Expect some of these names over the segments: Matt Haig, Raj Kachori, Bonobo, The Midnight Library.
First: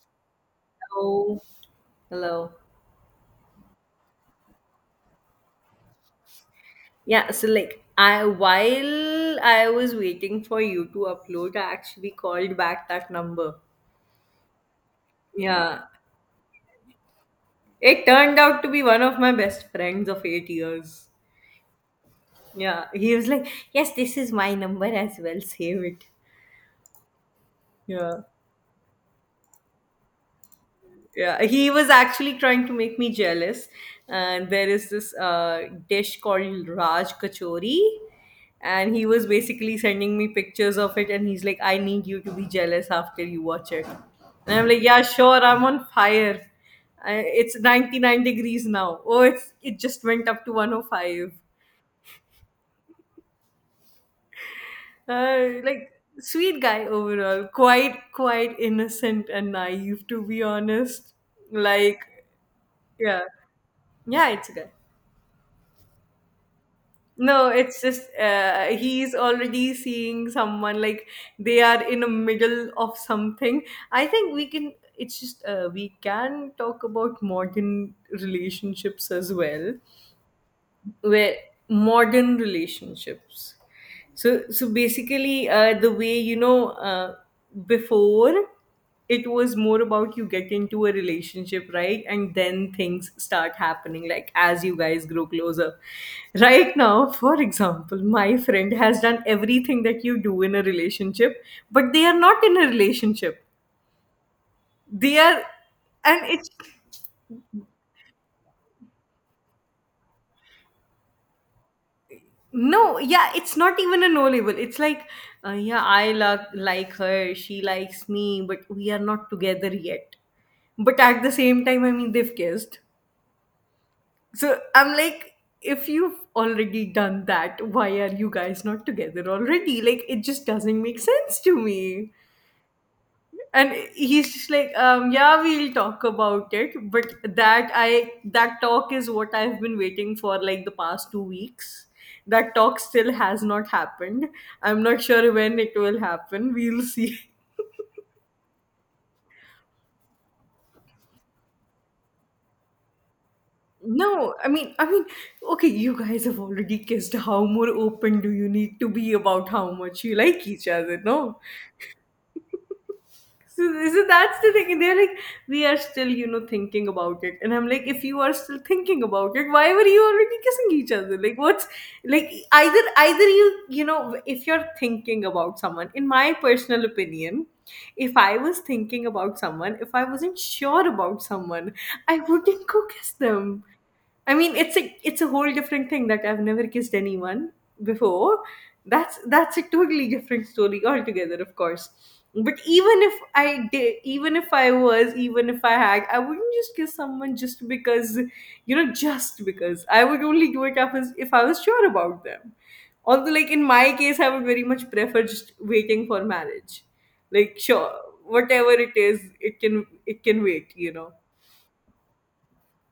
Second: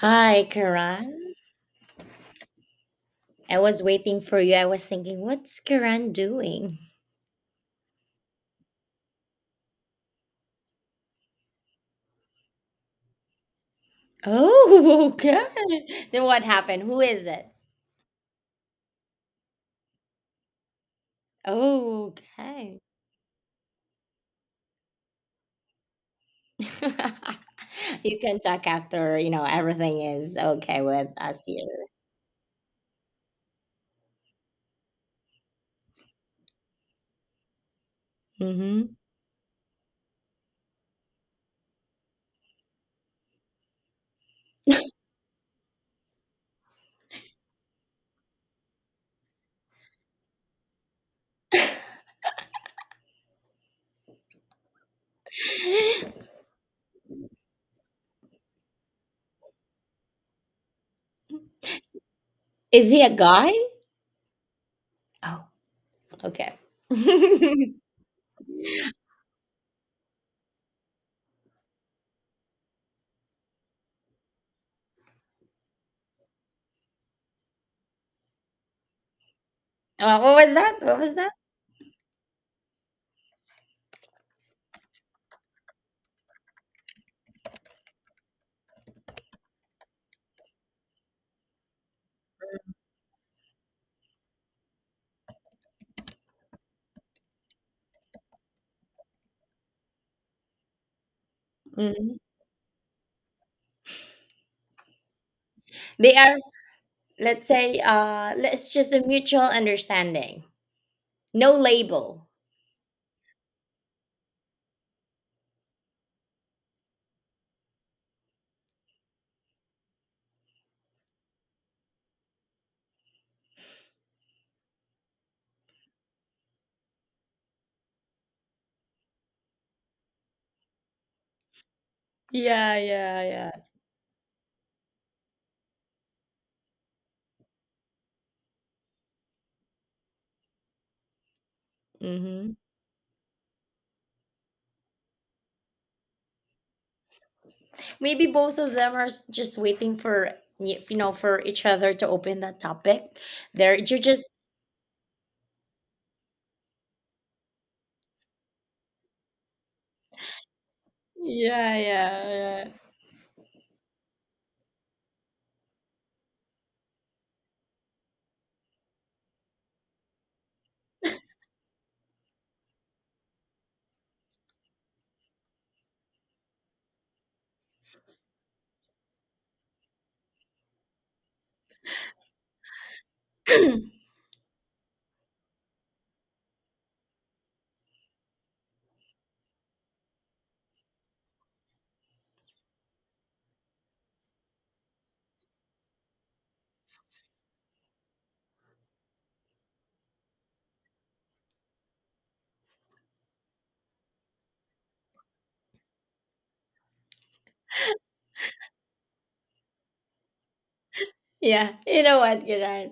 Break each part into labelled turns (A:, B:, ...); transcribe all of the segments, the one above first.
A: Hi, Karan.
B: Hello. Hello.
A: I was waiting for you. I was thinking, what's Karan doing?
B: Yeah, so like I while I was waiting for you to upload, I actually called back that number.
A: Oh, okay.
B: Yeah.
A: Then what happened? Who is it?
B: It turned out to be one of my best friends of 8 years.
A: Oh, okay.
B: Yeah. He was like, yes, this is my number as well. Save it.
A: You
B: Yeah.
A: can talk after, you know, everything is okay with
B: Yeah,
A: us
B: he
A: here.
B: was actually trying to make me jealous. And there is this dish called Raj Kachori. And
A: Hmm
B: he was basically sending me pictures of it. And he's like, I need you to be jealous after you watch it. And I'm like, yeah, sure, I'm on fire. It's 99 degrees now. Oh, it just went up to 105. Like, sweet guy overall. Quite innocent and naive, to be honest. Like,
A: Is he a
B: yeah.
A: guy?
B: Yeah, it's a guy.
A: Oh, okay.
B: No, it's just he's already seeing someone, like they are in a middle of something. I think we can. It's just we can talk about modern relationships as well,
A: What was that? What was that?
B: where modern relationships, so basically, the way, before, it was more about you get into a relationship, right? And then things start happening, like as you guys grow closer. Right now, for example, my friend has done everything that you do in a relationship, but they
A: Mhm.
B: are not in a relationship. They are,
A: They
B: and
A: are,
B: it's
A: let's say, let's just a mutual understanding. No label.
B: No, yeah, it's not even a no label. It's like, yeah, like her, she likes me, but we are not together yet. But at the same time, I mean, they've kissed. So I'm like, if you've already done that, why are you guys not together already? Like, it just doesn't make sense to me.
A: Yeah, yeah, yeah.
B: And he's just like, yeah, we'll talk about it, but that talk is what I've been waiting for, like, the past 2 weeks. That
A: Hmm.
B: talk still has not happened. I'm not sure when it will happen. We'll see.
A: Maybe both of them are just waiting for you know for each other to open that topic. There, you're just
B: No, I mean, okay, you guys have already kissed. How more open do you need to be about how much you like each other? No.
A: yeah, yeah,
B: So, so that's the thing. They're like, we are still, thinking about it. And I'm like, if you are still thinking about it, why were you already kissing each other? Like, what's like either you, if you're thinking about someone, in my personal opinion, if I was thinking about someone, if I wasn't sure about someone, I wouldn't go kiss them.
A: yeah,
B: I mean, it's a whole different thing that I've never kissed anyone before. That's a totally different story altogether, of course. But even if I did, even if I was, even if I had, I wouldn't just kiss someone just because, just because. I would only do it if I was sure about them. Although, like in my case, I would very much prefer just waiting for marriage. Like, sure, whatever it is, it can wait. You know.
A: yeah. You know what, Kiran?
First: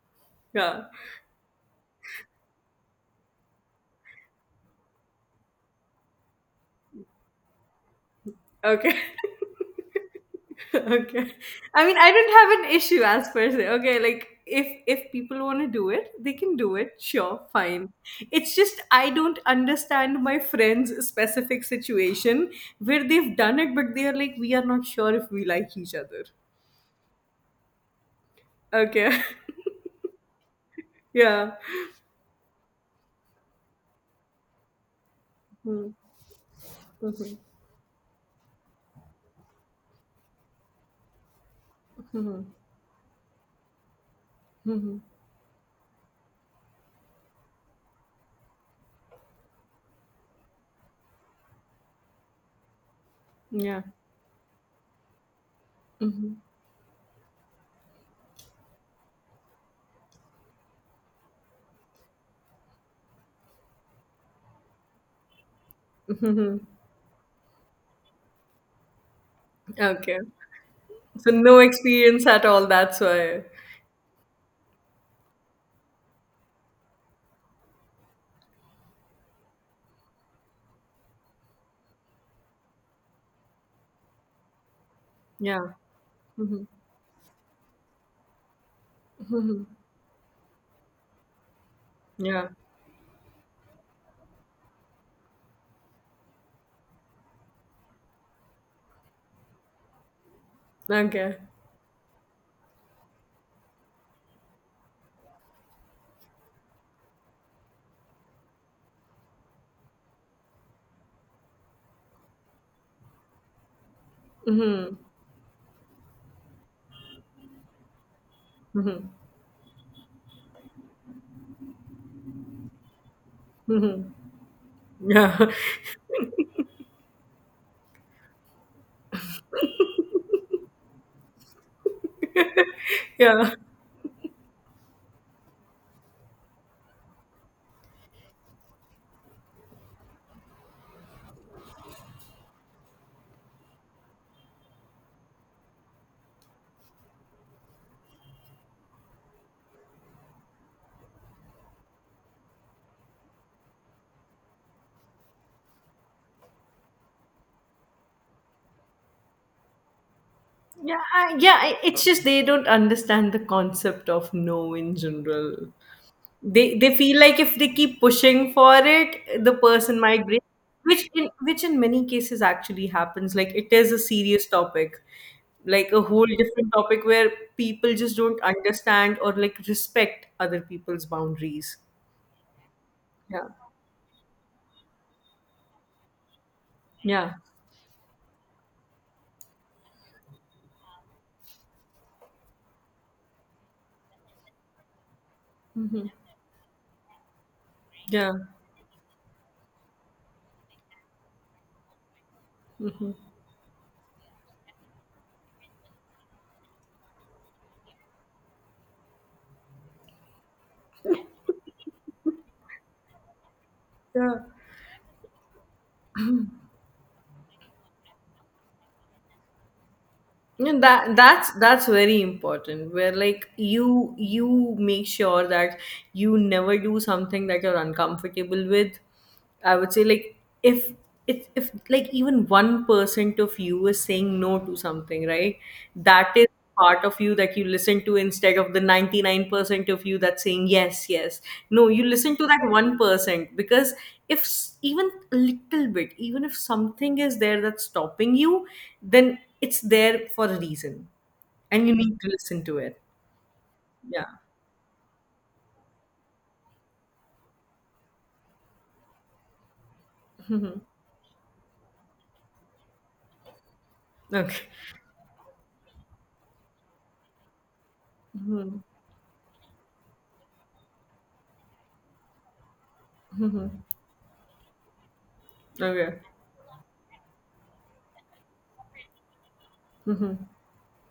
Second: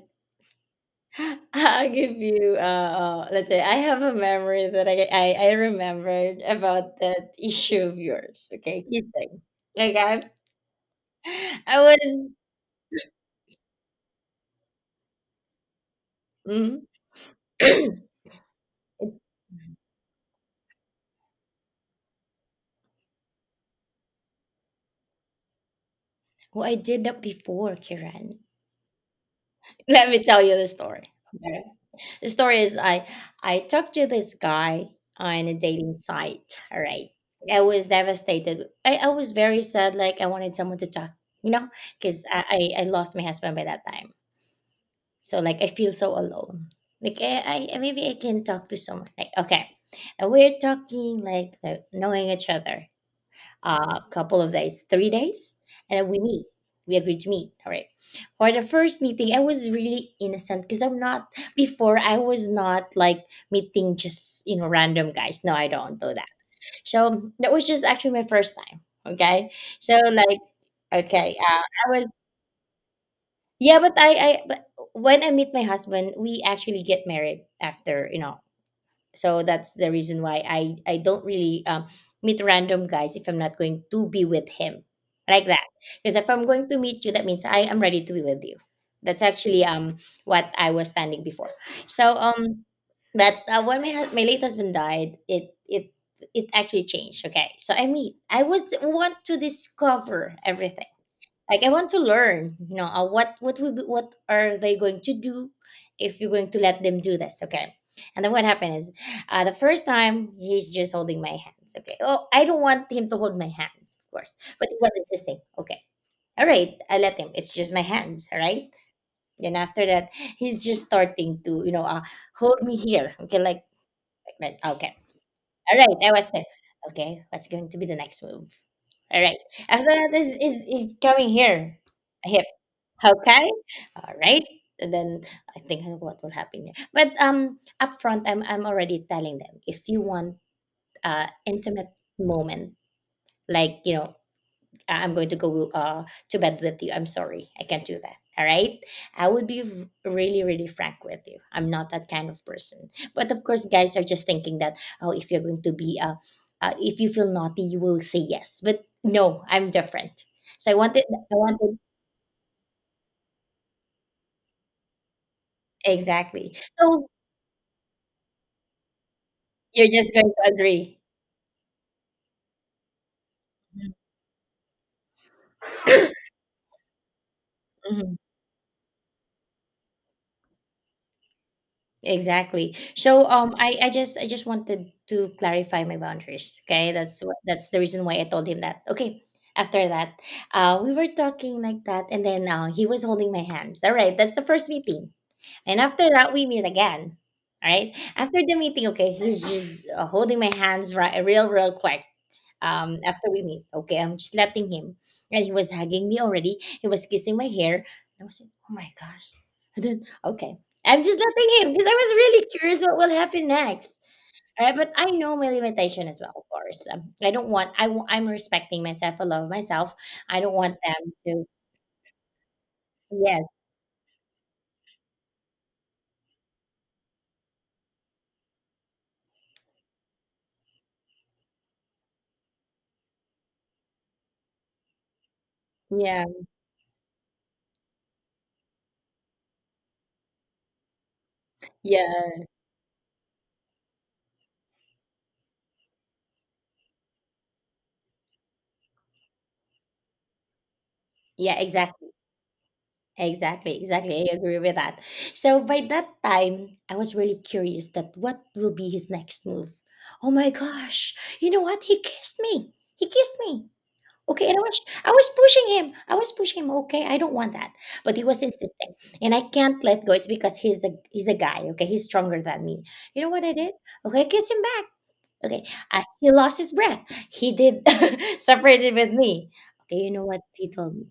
B: Yeah.
A: I'll give you. Let's say I have a memory that I remembered about that issue of yours. Okay,
B: Okay.
A: kissing. Okay,
B: Okay,
A: I
B: I mean, I
A: was.
B: don't have an issue as per se. Okay, like, if people want to do it, they can do
A: Mhm.
B: it. Sure, fine.
A: It's-
B: It's just I don't understand my friend's specific situation where they've done it, but they're like, we are not sure if we like each other.
A: oh, I did that before, Kiran.
B: Okay.
A: Let me tell you the story.
B: Yeah.
A: Okay? The story is I talked to this guy on a dating
B: Mhm.
A: site. All right.
B: Mhm.
A: I was devastated. I was very sad. Like I wanted someone to talk, you know, because
B: Mhm.
A: I lost my husband by that time.
B: Mhm.
A: So like I feel so alone. Like I maybe I can talk to someone. Like okay, and we're talking like knowing each other
B: Yeah.
A: a couple of days, 3 days, and then we
B: Mhm.
A: meet. We agreed to meet. All right. For the first meeting, I was really innocent because I'm not. Before, I was not like meeting just you know random guys. No, I don't do that.
B: Mhm.
A: So that was just actually my first time. Okay. So
B: Okay,
A: like
B: so
A: okay,
B: no
A: I was
B: experience at all, that's why.
A: yeah, but I but when I meet my husband, we actually get married after you know so that's the reason why I don't really meet random guys if I'm not going to be with him like that
B: Yeah.
A: because if I'm
B: Mhm.
A: going to meet you that means I am ready to be with you. That's actually
B: Mhm.
A: what I was standing before. So
B: Yeah.
A: but when my my late husband died it actually changed. Okay, so I mean I was want to discover everything.
B: Okay.
A: Like I want to learn you know what what are they going to do if you're going to let them do this okay. And then what happened is the first time he's just holding my hands. Okay, oh I don't want him to hold my hands of course but it was
B: Mhm.
A: interesting. Okay, all right, I let him. It's just my hands. All right,
B: Mhm.
A: then after that he's just starting to you know hold me here. Okay,
B: Mhm.
A: like okay,
B: Yeah.
A: all right, I was like okay what's going to be the next move. All right, after that is is coming here, hip. Okay.
B: Yeah.
A: All right. And then I think what will happen here. But up front I'm already telling them, if you want intimate moment, like you know, "I- I'm going to go to bed with you. I'm sorry. I can't do that. All right. I would be really, really frank with you. I'm not that kind of person." But of course, guys are just thinking that, oh, if you're going to be, if you feel naughty, you will say yes. But no, I'm different. So
B: Yeah,
A: I
B: yeah,
A: wanted,
B: it's just they don't understand the concept of no in general.
A: exactly.
B: They
A: So
B: feel like if they keep pushing for it, the
A: you're
B: person
A: just
B: might
A: going
B: break,
A: to agree.
B: which in many cases actually happens. Like, it is a serious topic, like a whole different topic where people
A: Hmm.
B: just don't understand or like respect other people's boundaries.
A: Exactly. So
B: Yeah,
A: I, I just wanted to clarify my boundaries. Okay. That's
B: yeah.
A: what that's the reason why I told him that. Okay. After that, we were talking like that and then he was holding my hands. All right, that's the first meeting. And after
B: Mhm.
A: that we meet again. All right.
B: Yeah,
A: After the meeting, okay, he's just holding my hands right real real quick, after we meet. Okay, I'm just letting him. And he was hugging me already. He was kissing my hair. I was like, oh my gosh. And then, okay, I'm just letting him because I was really curious what will happen next.
B: yeah.
A: All right, but I know my limitation as well, of course. I don't want, I'm respecting myself. I love myself. I don't
B: Yeah,
A: want them
B: that
A: to,
B: that's that's very important, where
A: yes,
B: like you make sure that you never do something that you're uncomfortable with. I would say, like, if like, even 1% of you is saying no to something, right?
A: yeah,
B: That is part of you that you listen to instead of the 99% of you that's saying yes. Yes, no, you listen
A: yeah,
B: to that 1%, because if s- even a little bit, even if something is there that's stopping you, then it's there for a reason,
A: yeah,
B: and you
A: exactly.
B: need to listen to it.
A: Exactly,
B: Yeah.
A: exactly. I agree with that. So by that time, I was really curious that what will be his next move. Oh my gosh. You know what? He kissed me. He kissed me. Okay, and
B: Okay.
A: I was pushing him. I was pushing him. Okay, I don't want that. But he was
B: Mhm.
A: insisting. And I can't let go. It's because he's a guy, okay? He's stronger than me. You know what I did? Okay, I kissed him back. Okay,
B: Okay.
A: he lost his breath. He did separated with me. Okay, you know what
B: Mhm.
A: he told me?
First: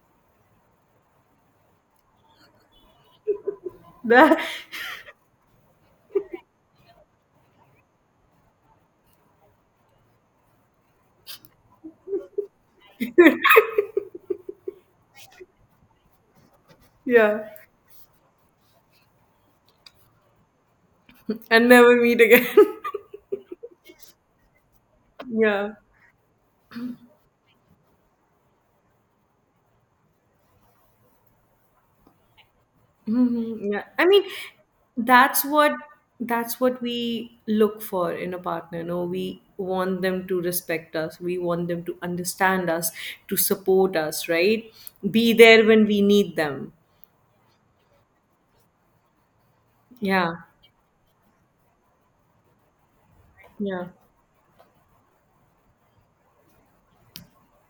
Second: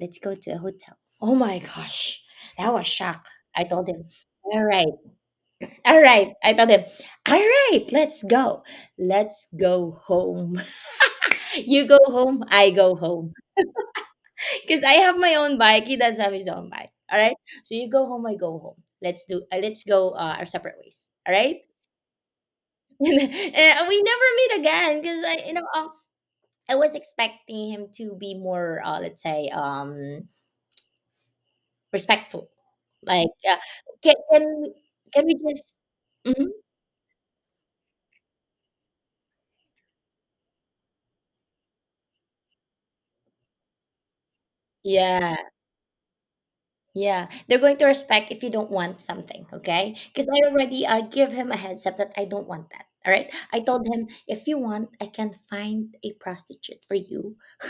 A: Let's go to a hotel. Oh my gosh, that was shock. I told him,
B: That,
A: all right, all right. I told him, all right, let's go home. You go home, I go home, because I have my own bike. He does have his own bike. All right,
B: yeah.
A: so you go home, I go home. Let's do, let's go our separate ways. All right.
B: And never meet again.
A: And we never meet again because I, you know,
B: Yeah.
A: I was expecting him to be more, let's say, respectful. Like,
B: Hmm. Yeah, I
A: can
B: mean,
A: can can we
B: that's what
A: just? Mhm.
B: that's what we look for in a partner. No, we want them to respect us. We want them to understand us, to support us, right? Be
A: Yeah,
B: there when we need them.
A: yeah. They're going to respect if you don't want something, okay? Because
B: Yeah.
A: I already give him a heads up that I don't want that. All right. I told
B: Yeah.
A: him if you want, I can find a prostitute for you.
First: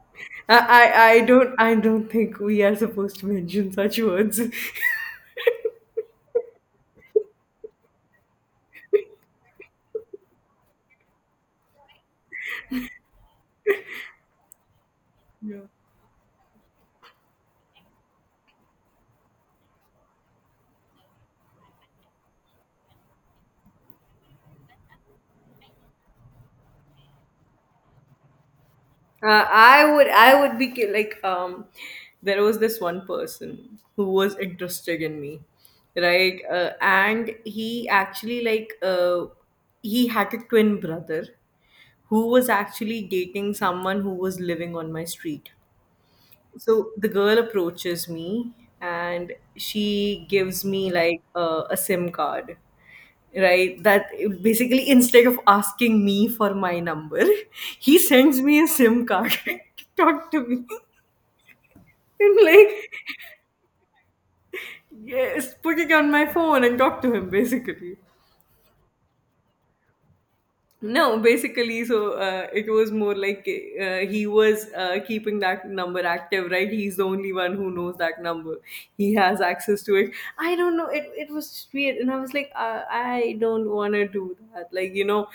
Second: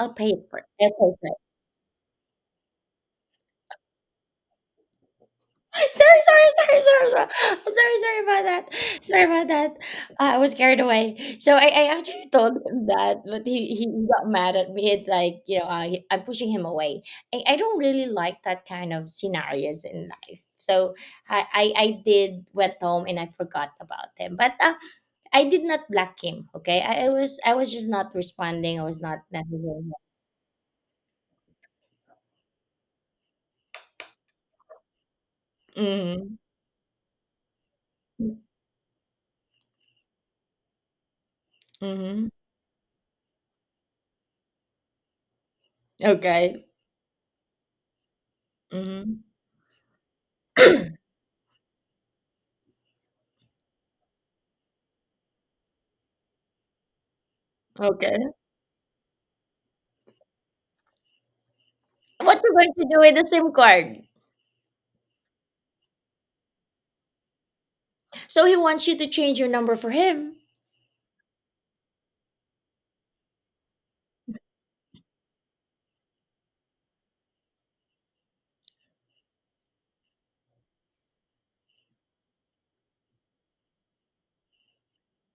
A: I'll pay it for
B: I,
A: it. I'll
B: I
A: pay
B: I
A: for it.
B: don't I don't think we are supposed to mention such words.
A: sorry, sorry, sorry, sorry, sorry, Sorry about that. Sorry about that. I was carried away. So I actually told him that, but he got mad at me. It's like, you know,
B: Yeah.
A: I'm pushing him away. I don't really like that kind of scenarios in life. So I did went home and I forgot about him. But I did not block him. Okay, I was just not responding. I was not messaging
B: I
A: him.
B: would I would be like, there was this one person who was interested in me,
A: Mm-hmm.
B: right? And he actually, like, he had a twin brother
A: Mm-hmm.
B: who was actually dating someone who was living on my street.
A: Okay.
B: So the girl approaches me,
A: Mm-hmm.
B: and she gives me, like, a SIM card, right, that basically instead of asking me for my number, he
A: okay.
B: sends me a sim card to talk to me. And
A: What you
B: like,
A: going to do with the SIM card?
B: yes, put it on my phone and talk to him, basically.
A: So he wants you to change your number for him.
B: No, basically, so it was more like, he was keeping that number active, right? He's the only one who knows that number. He has access to it. I don't know. It was just weird, and I was like, I don't want to do that. Like,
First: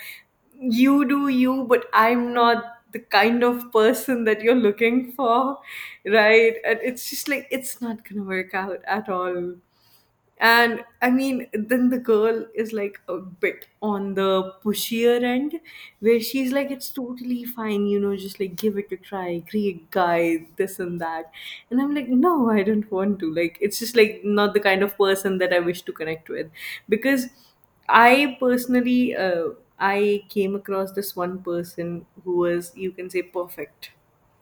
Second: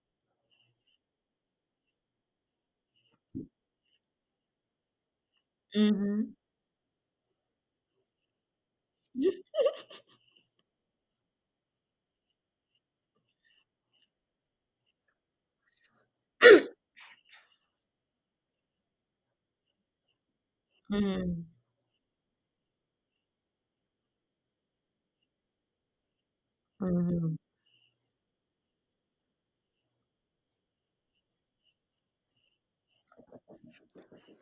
B: you do you, but I'm not the kind of person that you're looking for,
A: Mm-hmm.
B: right? And it's just like it's not gonna work out at all. And I mean, then the girl is like a bit on the pushier end, where she's like, it's totally fine, just like give it a try, great guy, this and that.
A: Mm-hmm.
B: And I'm like, no, I don't want to. Like, it's just like not the kind of person that I wish to connect with. Because
A: Mm-hmm.
B: I personally, uh, I came across this one person who was, you can say, perfect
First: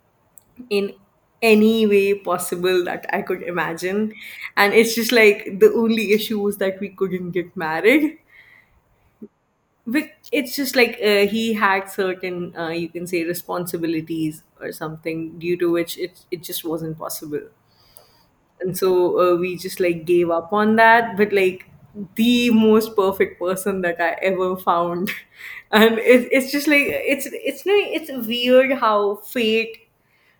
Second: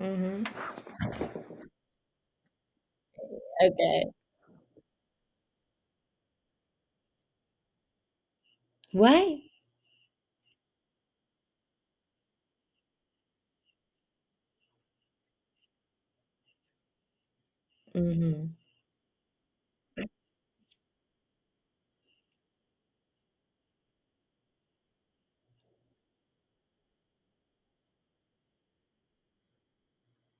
A: Mm-hmm.
B: in any way possible that I could
A: Okay.
B: imagine. And it's just like the only issue was that we couldn't get married.
A: Why?
B: But it's just like he had certain, you can say, responsibilities or something, due to which it just wasn't possible.
A: Mm-hmm.
B: And so we just like gave up on that. But like, the most perfect person that I ever found. And it's just like, no, it's weird how fate,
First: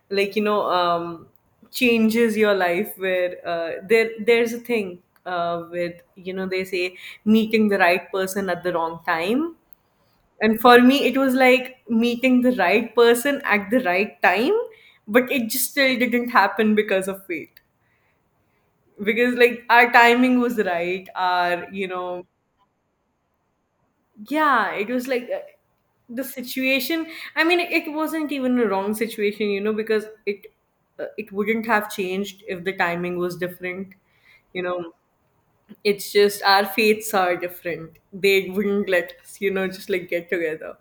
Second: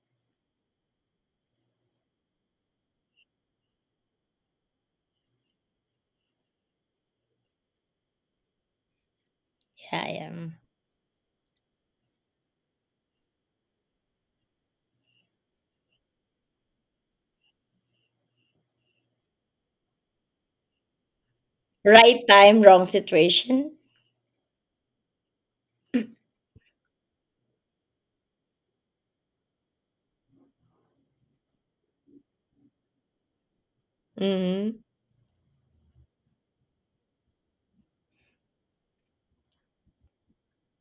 B: like, changes your life, where, there's a thing, with, they say, meeting the right person at the wrong time.
A: Yeah, I am.
B: And for me, it was like meeting the right person at the right time, but it just still didn't happen because of fate. Because like our timing was right, our,
A: Right time, wrong situation.
B: yeah, it was like, the situation I mean, wasn't even a wrong situation, because it, it wouldn't have changed if the timing was different, you
A: Mm-hmm.
B: know. It's just our fates are different, they wouldn't let us, just like get together.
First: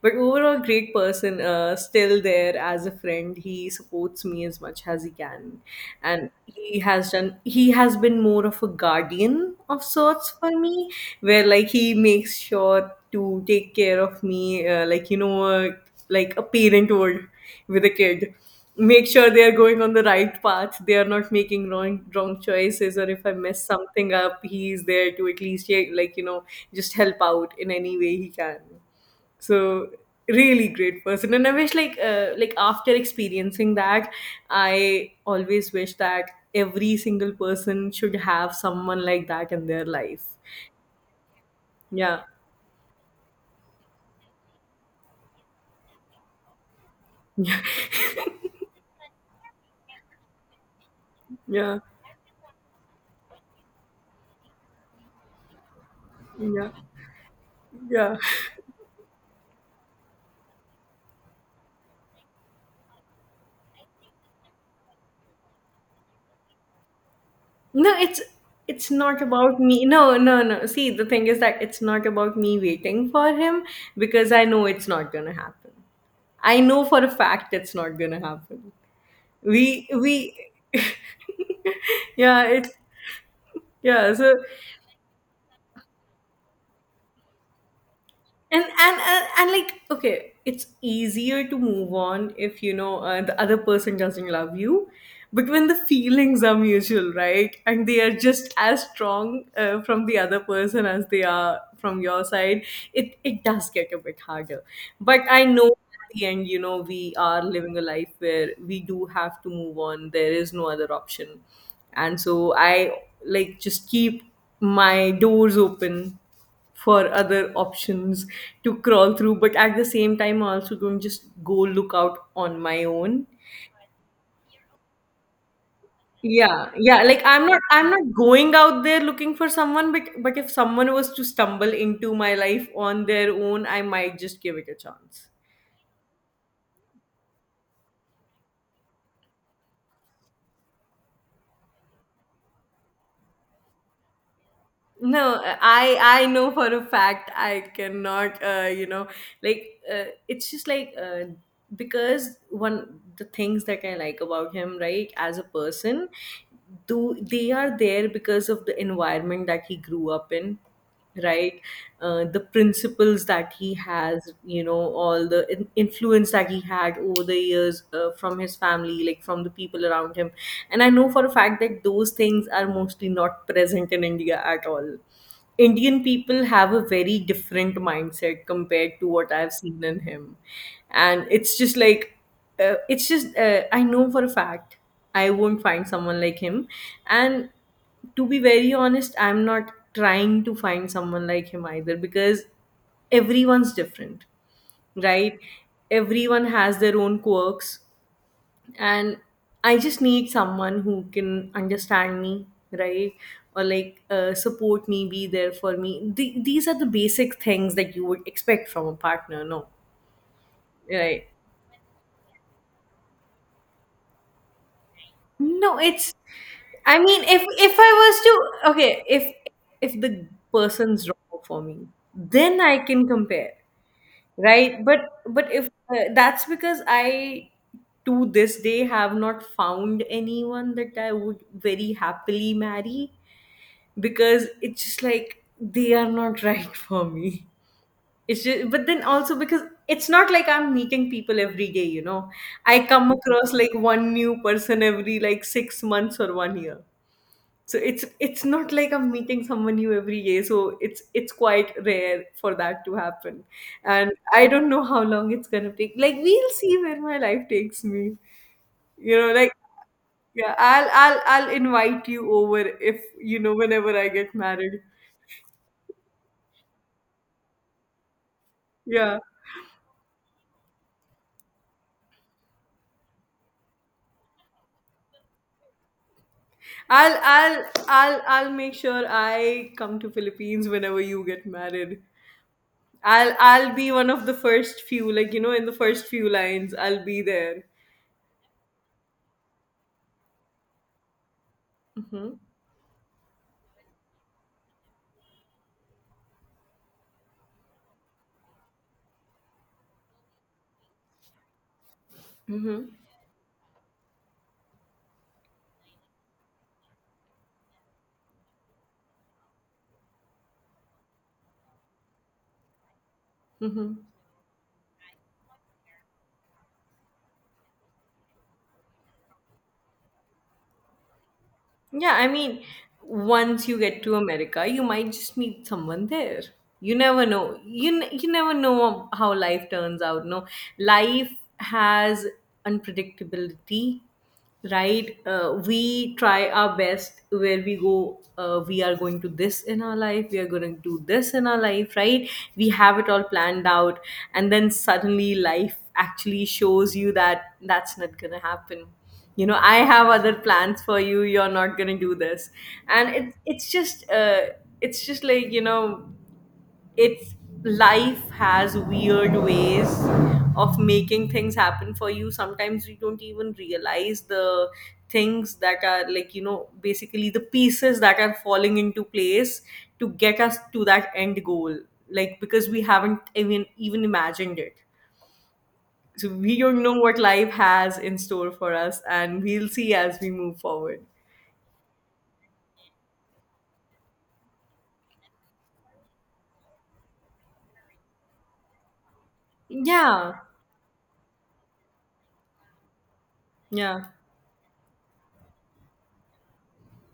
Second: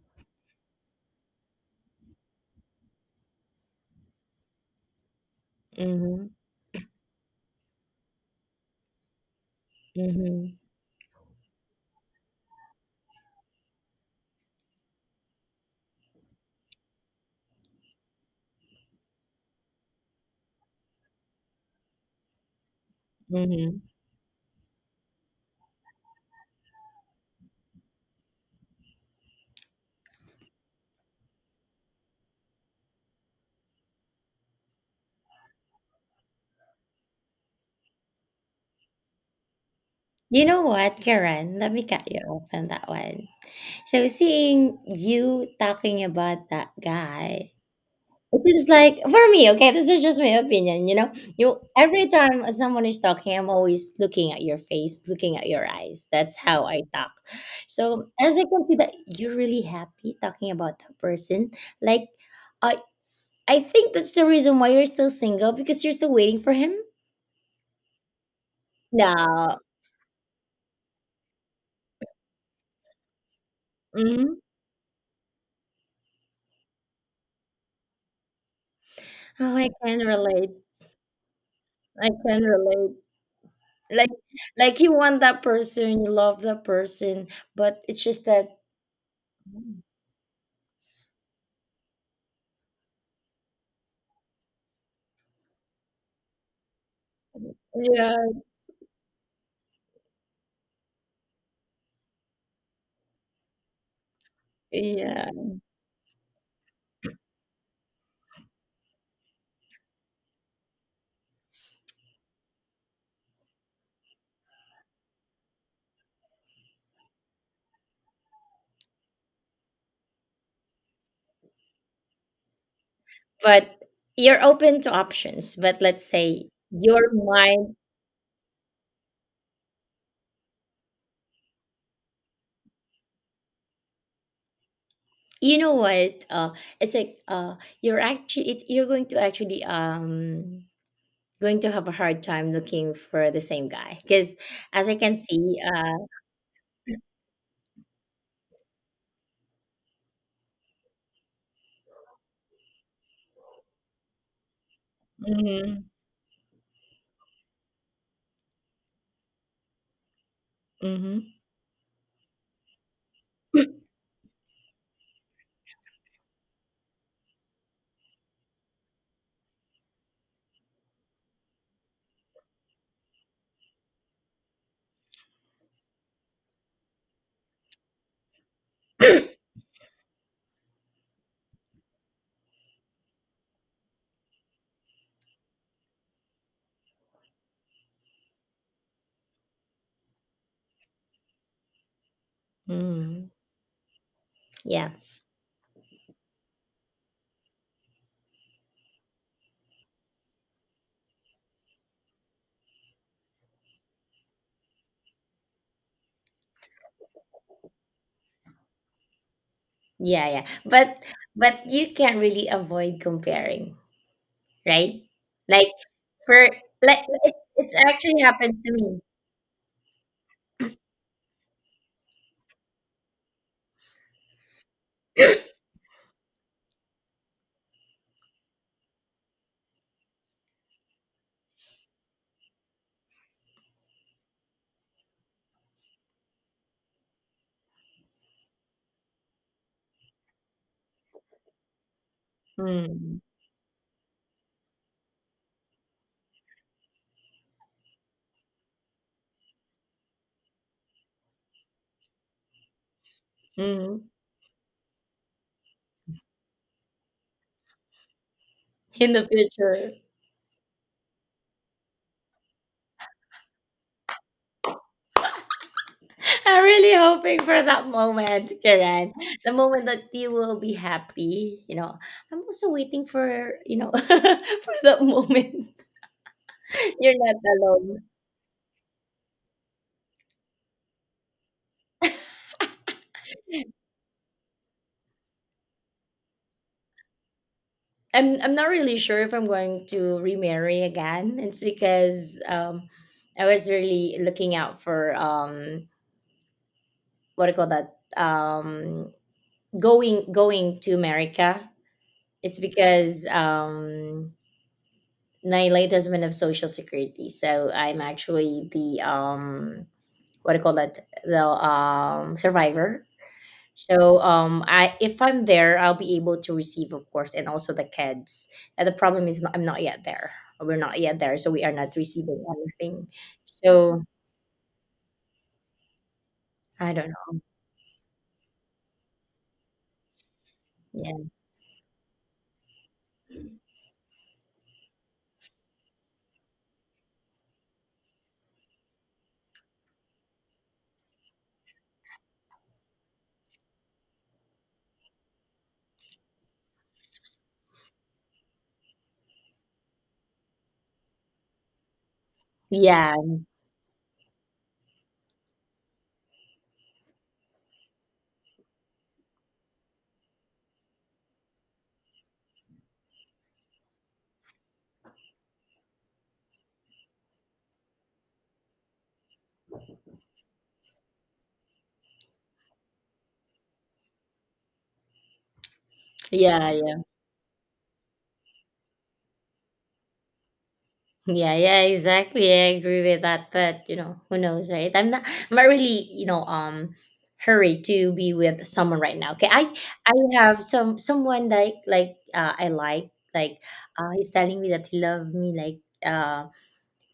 B: But overall, great person. Still there as a friend, he supports me as much as he can.
A: Mm-hmm.
B: And he has been more of a guardian of sorts for
A: Mm-hmm.
B: me, where like he makes sure to take care of me, like a parent would, with a kid, make sure they are going on the right path, they are not making wrong choices, or if I mess
A: Mm-hmm.
B: something up, he is there to at least yeah, just help out in any way he can. So, really great person, and I wish, like, like after experiencing that, I always wish that every single person should have someone like that in their life.
A: You know what, Karen? Let me cut you
B: Yeah.
A: off on that one. So seeing you talking about that guy,
B: Yeah,
A: it seems like for me, okay, this is just my opinion, you know. You every time someone is talking, I'm always looking at your face, looking at your eyes. That's how
B: yeah,
A: I talk. So
B: yeah.
A: as I can see that you're really happy talking about that person, like I I think that's the reason why you're still single because you're still waiting for him.
B: No, it's not
A: No.
B: about me. No, no, no, see, the thing is that it's not about me waiting for him, because
A: Hmm.
B: I know it's not gonna happen. I know for a fact it's not gonna happen.
A: Oh, I
B: we
A: can relate.
B: we
A: I can
B: yeah it's
A: relate. Like
B: yeah so,
A: like you want that person, you love that person, but it's just that
B: and like, okay, it's easier to move on if the other person doesn't love you. But when the feelings are mutual, right, and they are
A: yeah.
B: just as strong, from the other person as they are from your side, it does get a bit harder. But
A: Yeah.
B: I know at the end, we are living a life where we do have to move on. There is no other option. And so I, like, just keep my doors open for other options to crawl through, but at the same time I also don't just go look out on my own.
A: But you're open to options but let's say
B: Yeah, yeah,
A: your
B: like i'm not
A: mind
B: i'm not going out there looking for someone, but if someone was to stumble into my life on their own, I might just give it a chance.
A: you know what it's like you're actually it's you're going to actually going to have a hard time looking for the same guy because as I can
B: No,
A: see
B: I know for a fact I cannot. Like it's just like, because one the things that I like about him, right, as a
A: mhm,
B: person, do they are there because of the environment that he grew up in,
A: mhm.
B: right? The principles that he has, all the influence that he had over the years, from his family, like from the people around him. And I know for a fact that those things are mostly not present in India at all. Indian people have a very different mindset compared to what I've seen in him. And it's just like, it's just, I know for a fact I won't find someone like him. And to be very honest, I'm not trying to find someone like him either, because
A: Mm,
B: everyone's different,
A: yeah
B: right? Everyone has their own quirks, and I just need someone who can understand me, right? Or like, support me, be there for me. These are the basic things that you would expect from a partner, no?
A: yeah yeah
B: Right.
A: but you can't really avoid comparing, right? Like
B: No, it's—
A: for
B: I
A: like
B: mean, if
A: it's
B: if I was
A: actually happens
B: to,
A: to me.
B: okay, if the person's wrong for me, then I can compare, right? But if that's because I to this day have not found anyone that I would very happily marry, because it's just like they are not right for me. It's just, but then also because it's not like I'm meeting people every day. I come
A: Mm,
B: across like one new person every like 6 months or one year. So it's not like I'm meeting someone new every day. So it's quite rare for that to happen.
A: mm,
B: And I don't know how long it's gonna take. Like, we'll see where my life takes me.
A: in the
B: Like,
A: future.
B: yeah, I'll invite you over, if whenever I get married.
A: I'm really hoping for that moment, Karen.
B: Yeah.
A: The moment that you will be happy. You know, I'm also waiting for, you know, for that moment. You're
B: I'll
A: not
B: I'll
A: alone.
B: I'll I'll make sure I come to Philippines whenever you get married. I'll be one of the first few, like, in the first few lines. I'll be there.
A: I'm not really sure if I'm going to remarry again. It's
B: Mm-hmm.
A: because I was really looking out for what do you call that? Going going to America. It's
B: Mm-hmm.
A: because my late husband of social security. So I'm actually the what do you call that, the survivor.
B: Mm-hmm.
A: So I if I'm there I'll be able to receive of course and also the kids. And the problem is not, I'm not yet there, we're not yet there, so we are not
B: Yeah, I
A: receiving
B: mean,
A: anything,
B: once you
A: so
B: get to America, you might just meet someone there.
A: I
B: You
A: don't
B: never
A: know.
B: know. You never know how life turns out. No,
A: Yeah
B: life has unpredictability, right? We try our best where we go. We are going to this in our life. We are going to do this in our life, right? We have it all planned out, and then suddenly life actually shows you that that's not gonna happen. You know, I have other plans for you, you're not going to do this.
A: yeah
B: And it's just, it's just like, it's life has weird ways of making things happen for you. Sometimes you don't even realize the things that are, like, basically the pieces that are falling into place to get us to that end goal, like because we haven't even imagined it. So we
A: yeah
B: don't know
A: yeah.
B: what life has in store for us, and we'll see as we move forward.
A: Yeah, yeah, exactly. I agree with that, but you know, who knows, right? I'm not really, you know, hurried to be with someone right now. Okay. I
B: Yeah,
A: have some someone like I like
B: yeah.
A: he's telling me that he loved me like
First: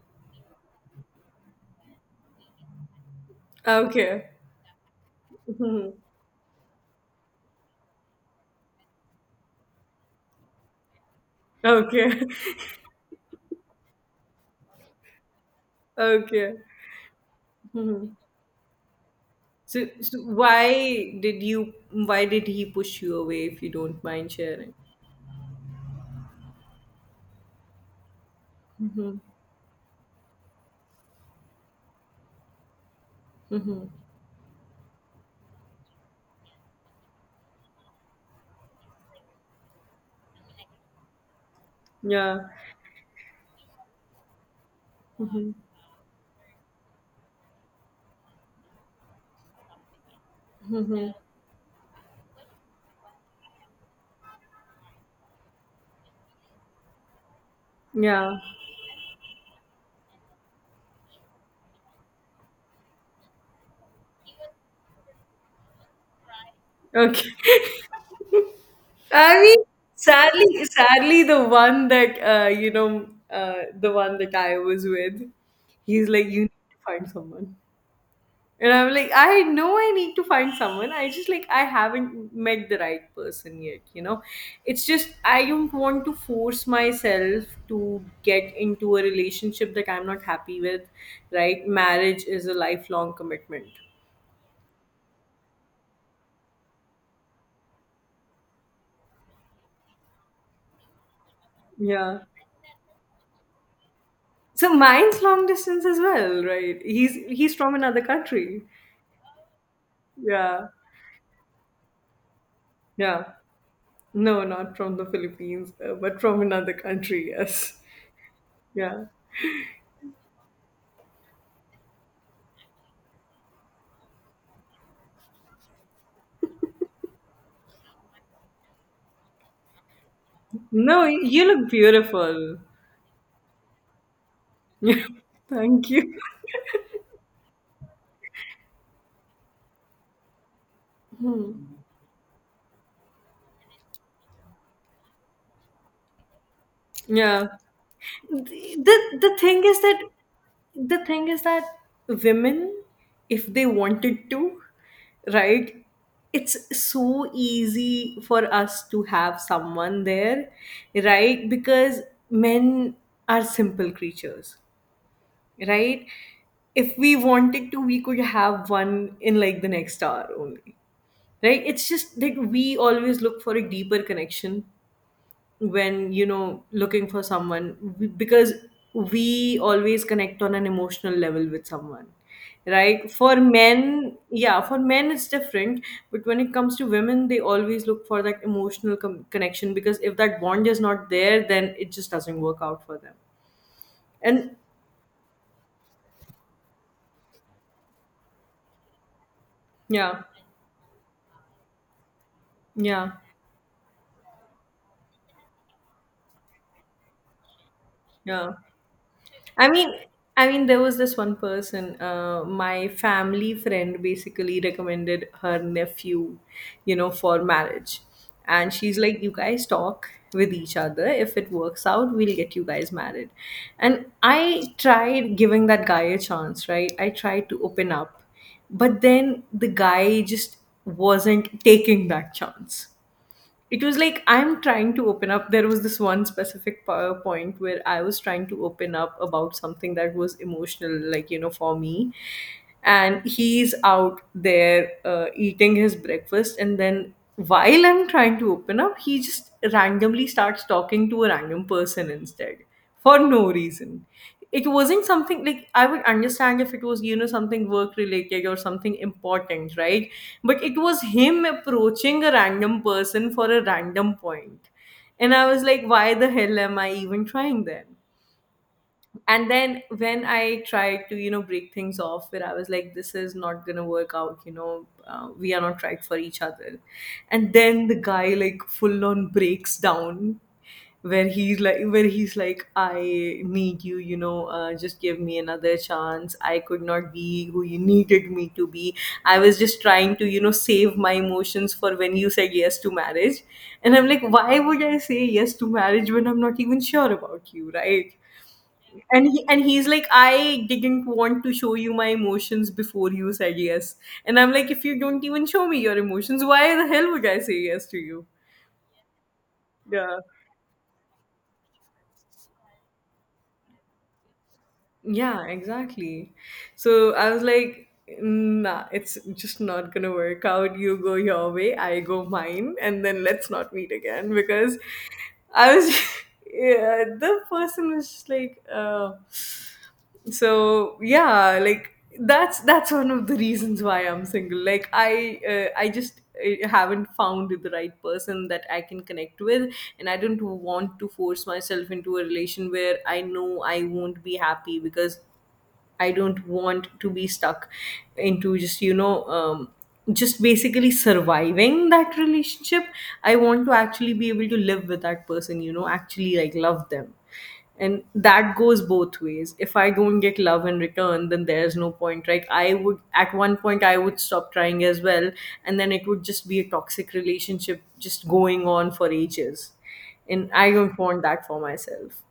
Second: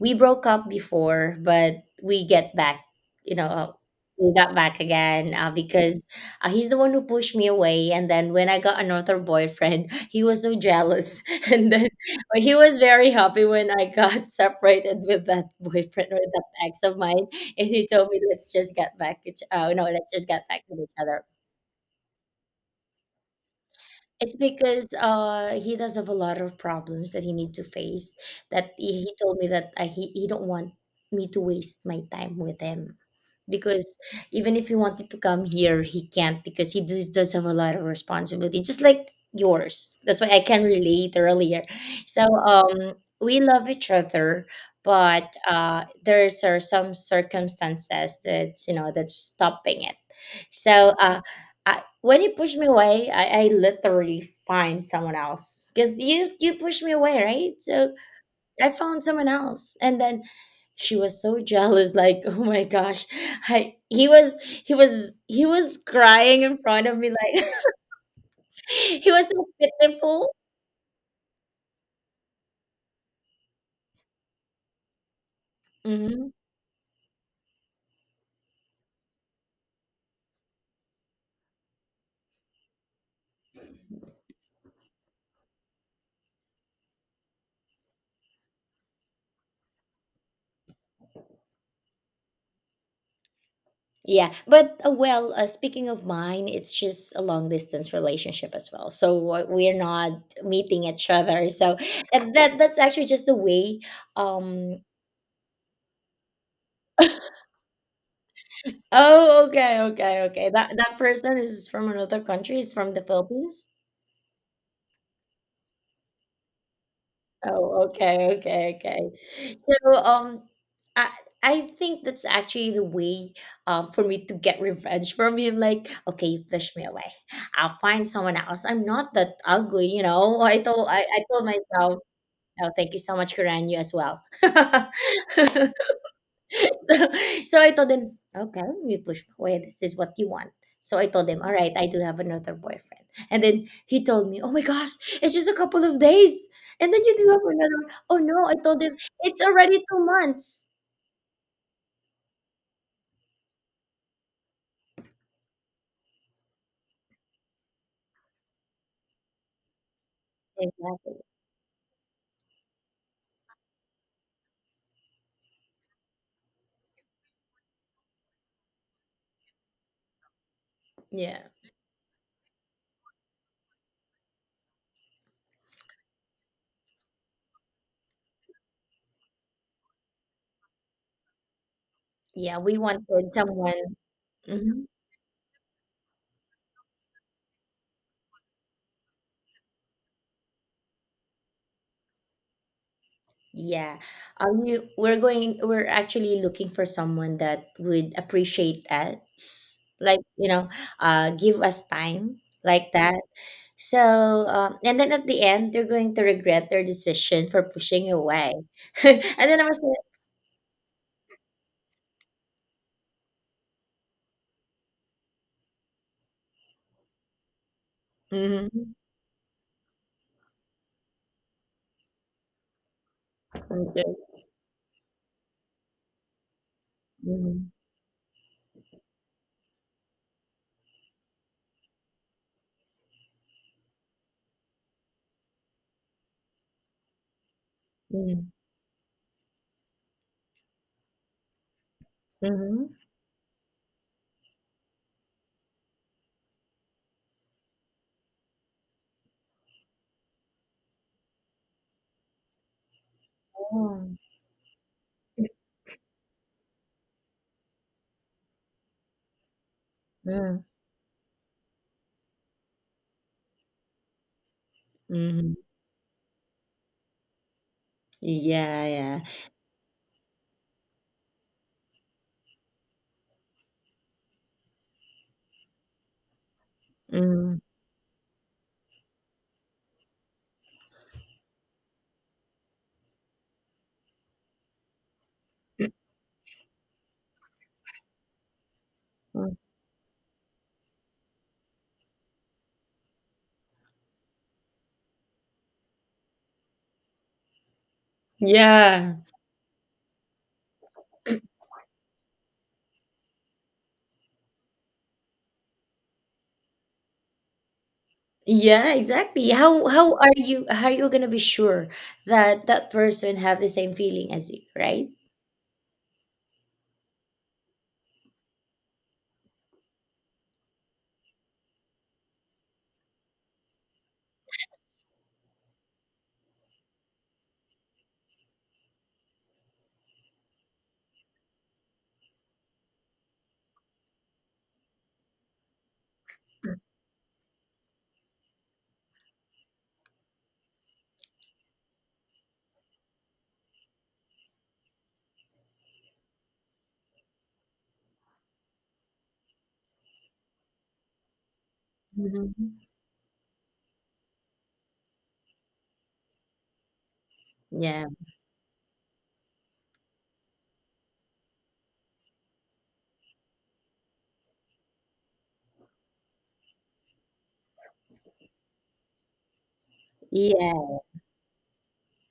A: we broke up before, but we get back, you know,
B: Okay.
A: we got back again
B: Mhm.
A: because he's the one who pushed me away. And then when I got another boyfriend, he was so jealous. And then
B: Okay.
A: but he was very happy when I got separated with that boyfriend or that
B: Okay.
A: ex of mine. And he told
B: Mhm.
A: me, let's just get back, each, no,
B: so,
A: let's
B: so
A: just get back to each other.
B: why did he push you away, if you don't mind
A: It's
B: sharing?
A: because he does have a lot of problems that he need to face. That he, he
B: Hmm.
A: told me that I, he don't want me to waste my time with him
B: Hmm.
A: because even if he wanted to come here, he can't because he does have a lot of responsibility, just like yours. That's why I can relate earlier. So
B: Yeah,
A: we love each other, but there's are some circumstances that that's stopping it. So when you push me away, I literally find someone else because you push me away, right? So
B: yeah.
A: I found someone else. And then she was so jealous, like, oh my gosh. I he was he was he was crying in front of me,
B: Okay.
A: like he was
B: I
A: so
B: mean,
A: pitiful.
B: sadly, the one that I was with, he's like,
A: Hmm.
B: you need to find someone. And I'm like, I know I need to find someone. I just, like, I haven't met the right person yet. It's just I don't want to force myself to get into a relationship that I'm not happy with, right? Marriage is a lifelong commitment.
A: Yeah, but speaking of mine, it's just a long distance relationship as well. So we're not meeting each other. So
B: Yeah.
A: and that's actually just the way.
B: So
A: Um.
B: mine's long distance as well, right? He's from another country.
A: Oh, okay, okay, okay.
B: Yeah.
A: That person is from another country. Is from the
B: Yeah.
A: Philippines.
B: No, not from the Philippines, but from another country, yes.
A: Oh, okay, okay,
B: Yeah.
A: okay. So, I I think that's actually the way, for me to get revenge from him. Like, okay, you pushed me away. I'll find someone else. I'm not that ugly, you know.
B: No,
A: I
B: you
A: told
B: look
A: myself,
B: beautiful.
A: oh, thank you so much, Karan, you as well.
B: Yeah. Thank you.
A: So, so I told them, okay, this is what you want. So I told him, all right, I do have another boyfriend. And then he told me, oh my gosh, it's just a couple of days. And then you do have
B: Yeah.
A: another one. Oh no, I told him,
B: The
A: it's
B: thing
A: already
B: is
A: two
B: that,
A: months.
B: the thing is that women, if they wanted to, right, it's so easy for us to have someone there,
A: Exactly.
B: right? Because men are simple creatures, right? If we wanted to, we could have one in like the next hour only.
A: Yeah.
B: Right? It's just that we always look for a deeper connection when looking for someone, because we always connect on an emotional level with someone,
A: Yeah. We
B: right.
A: wanted
B: For
A: someone.
B: men, yeah, for
A: Mhm.
B: men it's different. But when it comes to women, they always look for that emotional connection, because if that bond is not there, then it just doesn't work out for them.
A: Yeah.
B: And
A: We're actually looking for someone that would appreciate that. Like,
B: yeah,
A: you know, give us time like
B: yeah,
A: that. So, and then at the end, they're going to regret their decision for pushing you
B: yeah.
A: away. And then I
B: I
A: was
B: mean,
A: like,
B: I mean, there was this one person. My family friend basically recommended her nephew, for marriage, and
A: mm-hmm,
B: she's like, "You guys talk with each other. If it works out, we'll get you guys married."
A: okay,
B: And I tried giving that guy a chance, right? I tried
A: mm-hmm,
B: to open up, but then the guy just wasn't taking that chance. It was like, I'm trying to open up. There was this one specific powerpoint where I was trying
A: mm-hmm,
B: to open up about something that was emotional, like, for me.
A: mm-hmm.
B: And he's out there, eating his breakfast, and then while I'm trying to open up, he just randomly starts talking to a random person instead, for no reason. It wasn't something like I would understand if it was, something work related or something important, right?
A: Mm-hmm.
B: But it was him approaching a random person for a random point. And I
A: Mm-hmm.
B: was like, why the hell am I even trying then?
A: Yeah, yeah.
B: And then when I tried to, break things off, where I was like, this is not gonna work out, we are not right for each other. And
A: Mm.
B: then the guy, like, full on breaks down, where he's like, I need you, you know just give me another chance, I could not be who you needed me to be, I
A: Mm.
B: was just trying to, save my emotions for when you said yes to marriage. And I'm like, why would I say yes to marriage when I'm not even sure about you, right?
A: Yeah.
B: And he's like, I didn't want to show you my emotions before you said yes. And I'm like, if you don't even show me your emotions, why the hell would I say yes to you?
A: Yeah, exactly. How
B: Yeah,
A: are you gonna be sure that that person have the same feeling as you, right?
B: yeah, exactly. So I was like, nah, it's just not gonna work out, you go your way, I go mine, and then let's not meet again, because I was, yeah, the person was just like, so yeah, like that's one of the reasons why I'm single. Like I just haven't found the right person that I can connect with, and I don't want to force myself into a relation where I know I won't be happy, because I don't want to be stuck into just basically surviving that
A: Hmm.
B: relationship. I want to actually be able to live with that person, actually like love them. And
A: Yeah.
B: that goes both ways. If I don't get love in return, then there's no point. Like, I would, at one point, I would stop trying as well. And then it would just be a toxic relationship just going on for ages. And I
A: Yeah.
B: don't want that for myself.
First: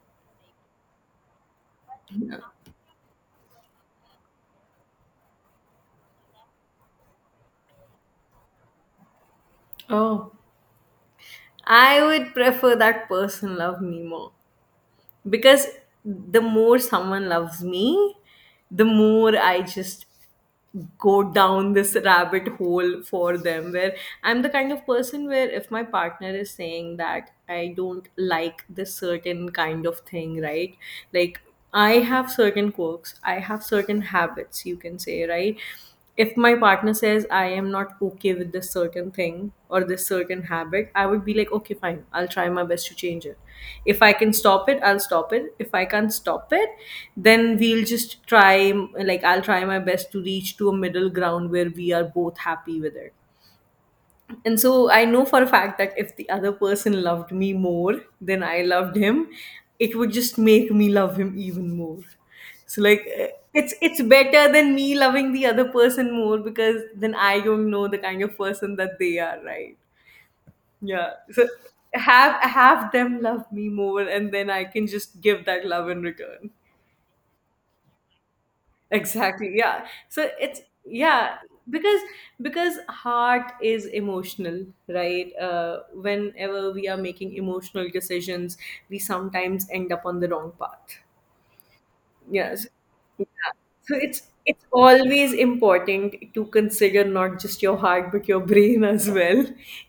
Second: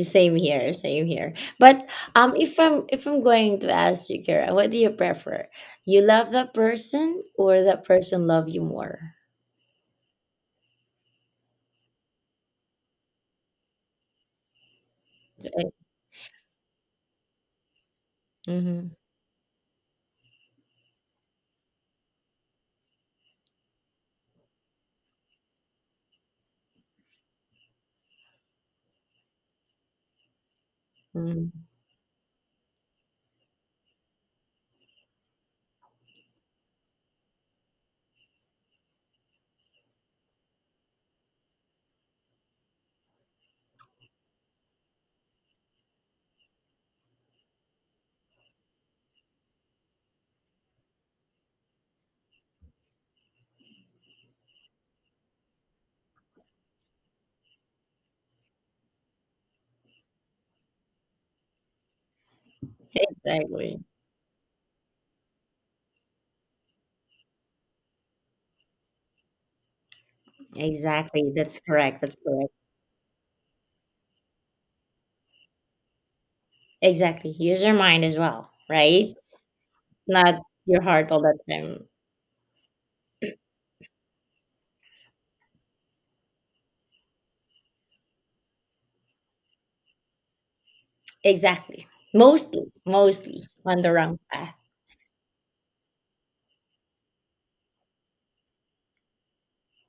A: Same here, same here. But if I'm going to ask you, Kira, what do you prefer? You love that person, or that person love you more?
B: Oh, I would prefer that person love me more, because the more someone loves me, the
A: Mm-hmm.
B: more I just go down this rabbit hole for them. Where I'm the kind of person where if my partner is saying that I don't like this certain kind of thing, right? Like,
A: Hmm.
B: I have certain quirks, I have certain habits, you can say, right? If my partner says I am not okay with this certain thing or this certain habit, I would be like, okay, fine, I'll try my best to change it. If I can stop it, I'll stop it. If I can't stop it, then we'll just try, like, I'll try my best to reach to a middle ground where we are both happy with it, and so I know for a fact that if the other person loved me more than I loved him, it would just make me love him even more. So like, it's
A: Exactly.
B: it's better than me loving the other person more, because then I don't know the kind of person that they are, right? Yeah.
A: Exactly.
B: So
A: That's correct. That's
B: have
A: correct.
B: have them love me more, and then I can just give that love in return.
A: Exactly. Use your mind as well, right?
B: Exactly, yeah. So
A: Not
B: it's,
A: your heart all
B: yeah.
A: the time.
B: Because because heart is emotional, right? Whenever we are making emotional decisions, we sometimes end up on the wrong path.
A: Exactly.
B: Yes,
A: Mostly,
B: yeah.
A: mostly on the
B: So
A: wrong
B: it's
A: path.
B: it's always important to consider not just your heart but your brain as well.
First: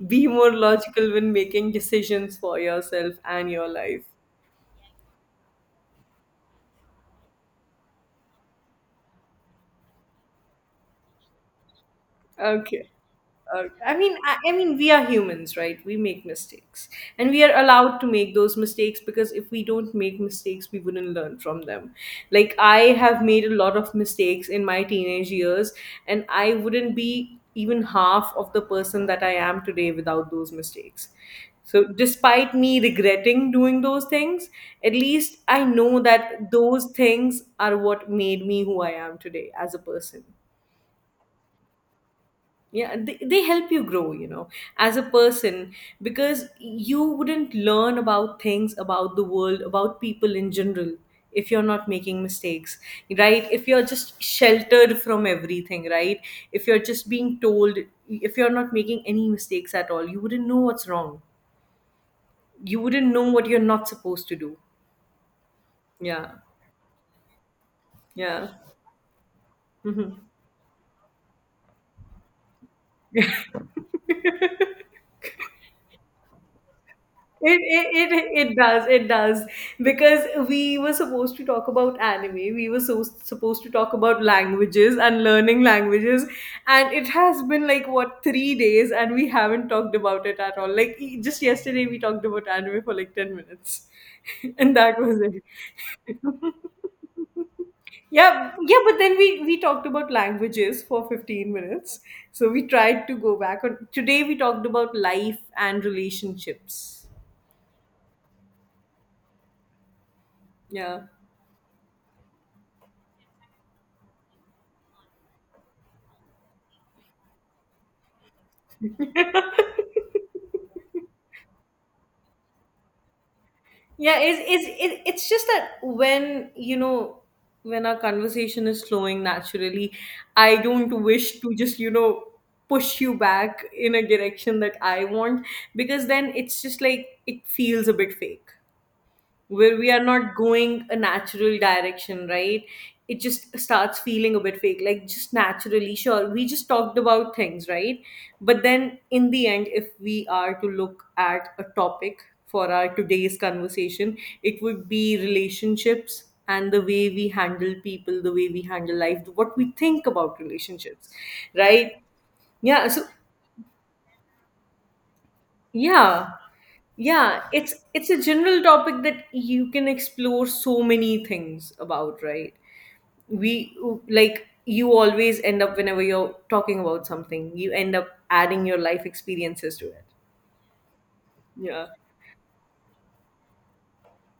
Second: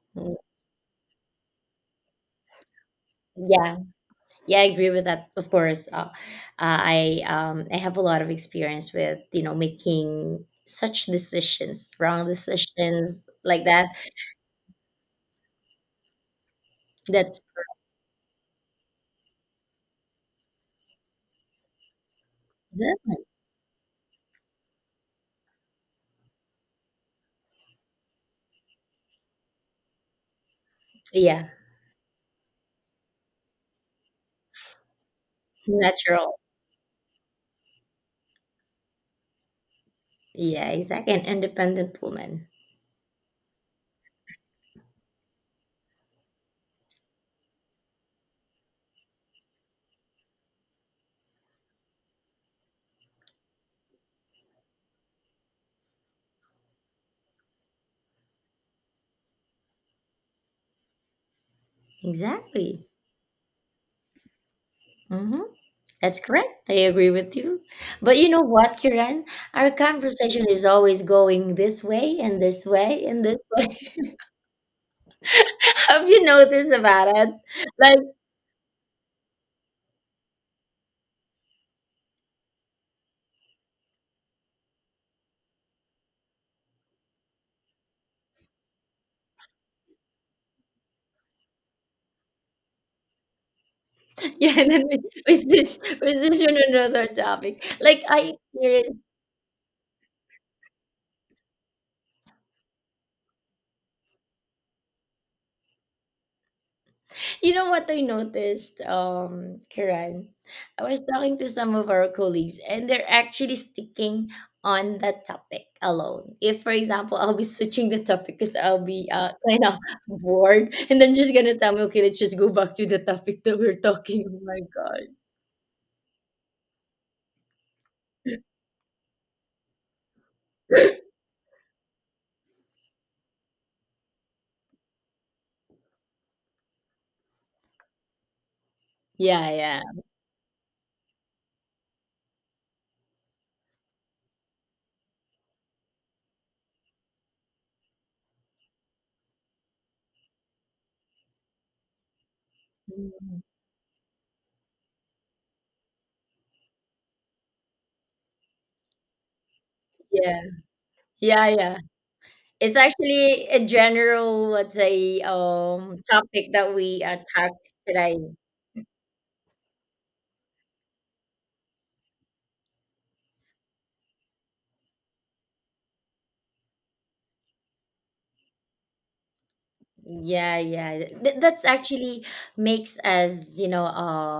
B: Be
A: Mm.
B: more logical when making decisions for yourself and your
A: Yeah.
B: life.
A: Yeah, I agree with that. Of course, I have a lot of experience with you know making such decisions, wrong
B: Okay.
A: decisions like that.
B: I mean, I mean, we are humans, right? We make mistakes, and
A: That's
B: we are allowed to make those mistakes, because if we don't make mistakes, we wouldn't learn from them. Like, I
A: yeah,
B: have made a lot of mistakes in my teenage years, and I wouldn't be even half of the person that I am today without those mistakes.
A: yeah,
B: So, despite me regretting doing those things, at least I know
A: natural.
B: that those things are what made me who I am today as a person.
A: Yeah, exactly. An independent woman.
B: Yeah, they help you grow, as a person, because you wouldn't learn about things, about the world, about people in general, if you're not making mistakes. Right? If you're just sheltered from everything, right? If you're just being told— if you're not making any mistakes at all, you wouldn't know what's wrong. You
A: Exactly.
B: wouldn't know what you're not supposed to do.
A: Hmm. That's
B: Yeah.
A: correct. I agree with you. But you know
B: Yeah.
A: what, Kiran? Our conversation is always going this way and this way and this way. Have you noticed about it?
B: It,
A: Like
B: it, it, it does, it does. Because we were supposed to talk about anime, we were so supposed to talk about languages and learning languages, and it has been like what 3 days, and we haven't talked about it at all. Like, just yesterday, we talked about anime for like 10 minutes,
A: yeah, and
B: and
A: then
B: that was
A: we switch we
B: it.
A: switch on another topic like I
B: Yeah, yeah, but
A: experienced.
B: then we talked about languages for 15 minutes. So we tried to go back on. Today we talked about life and relationships.
A: You know what I noticed, Kiran, I was
B: Yeah.
A: talking to some of our colleagues and they're actually sticking on that topic alone. If for example I'll be switching the topic because I'll be kind of bored and then just gonna tell me okay let's just go back to the topic that we're
B: Yeah,
A: talking, oh
B: it's,
A: my
B: it's, it-
A: god.
B: it's just that when you know when our conversation is flowing naturally, I don't wish to just, push you back in a direction that I want, because then it's just like it feels a bit fake,
A: Yeah,
B: where
A: yeah.
B: we are not going a natural direction, right? It just starts feeling a bit fake, like, just naturally. Sure, we just talked about things, right? But then in the end, if we are to look at a topic for our today's
A: Mm,
B: conversation, it would be relationships and the way we handle people, the way we handle life, what we think about
A: yeah,
B: relationships,
A: yeah, yeah.
B: right?
A: It's
B: Yeah, so,
A: actually a general, let's say,
B: yeah.
A: topic that we
B: Yeah,
A: talked
B: it's
A: today.
B: a general topic that you can explore so many things about, right? We, like, you always end up— whenever you're talking about something, you end up adding your life experiences to it.
A: Yeah, yeah. Th- that's
B: Yeah.
A: actually makes us, you know,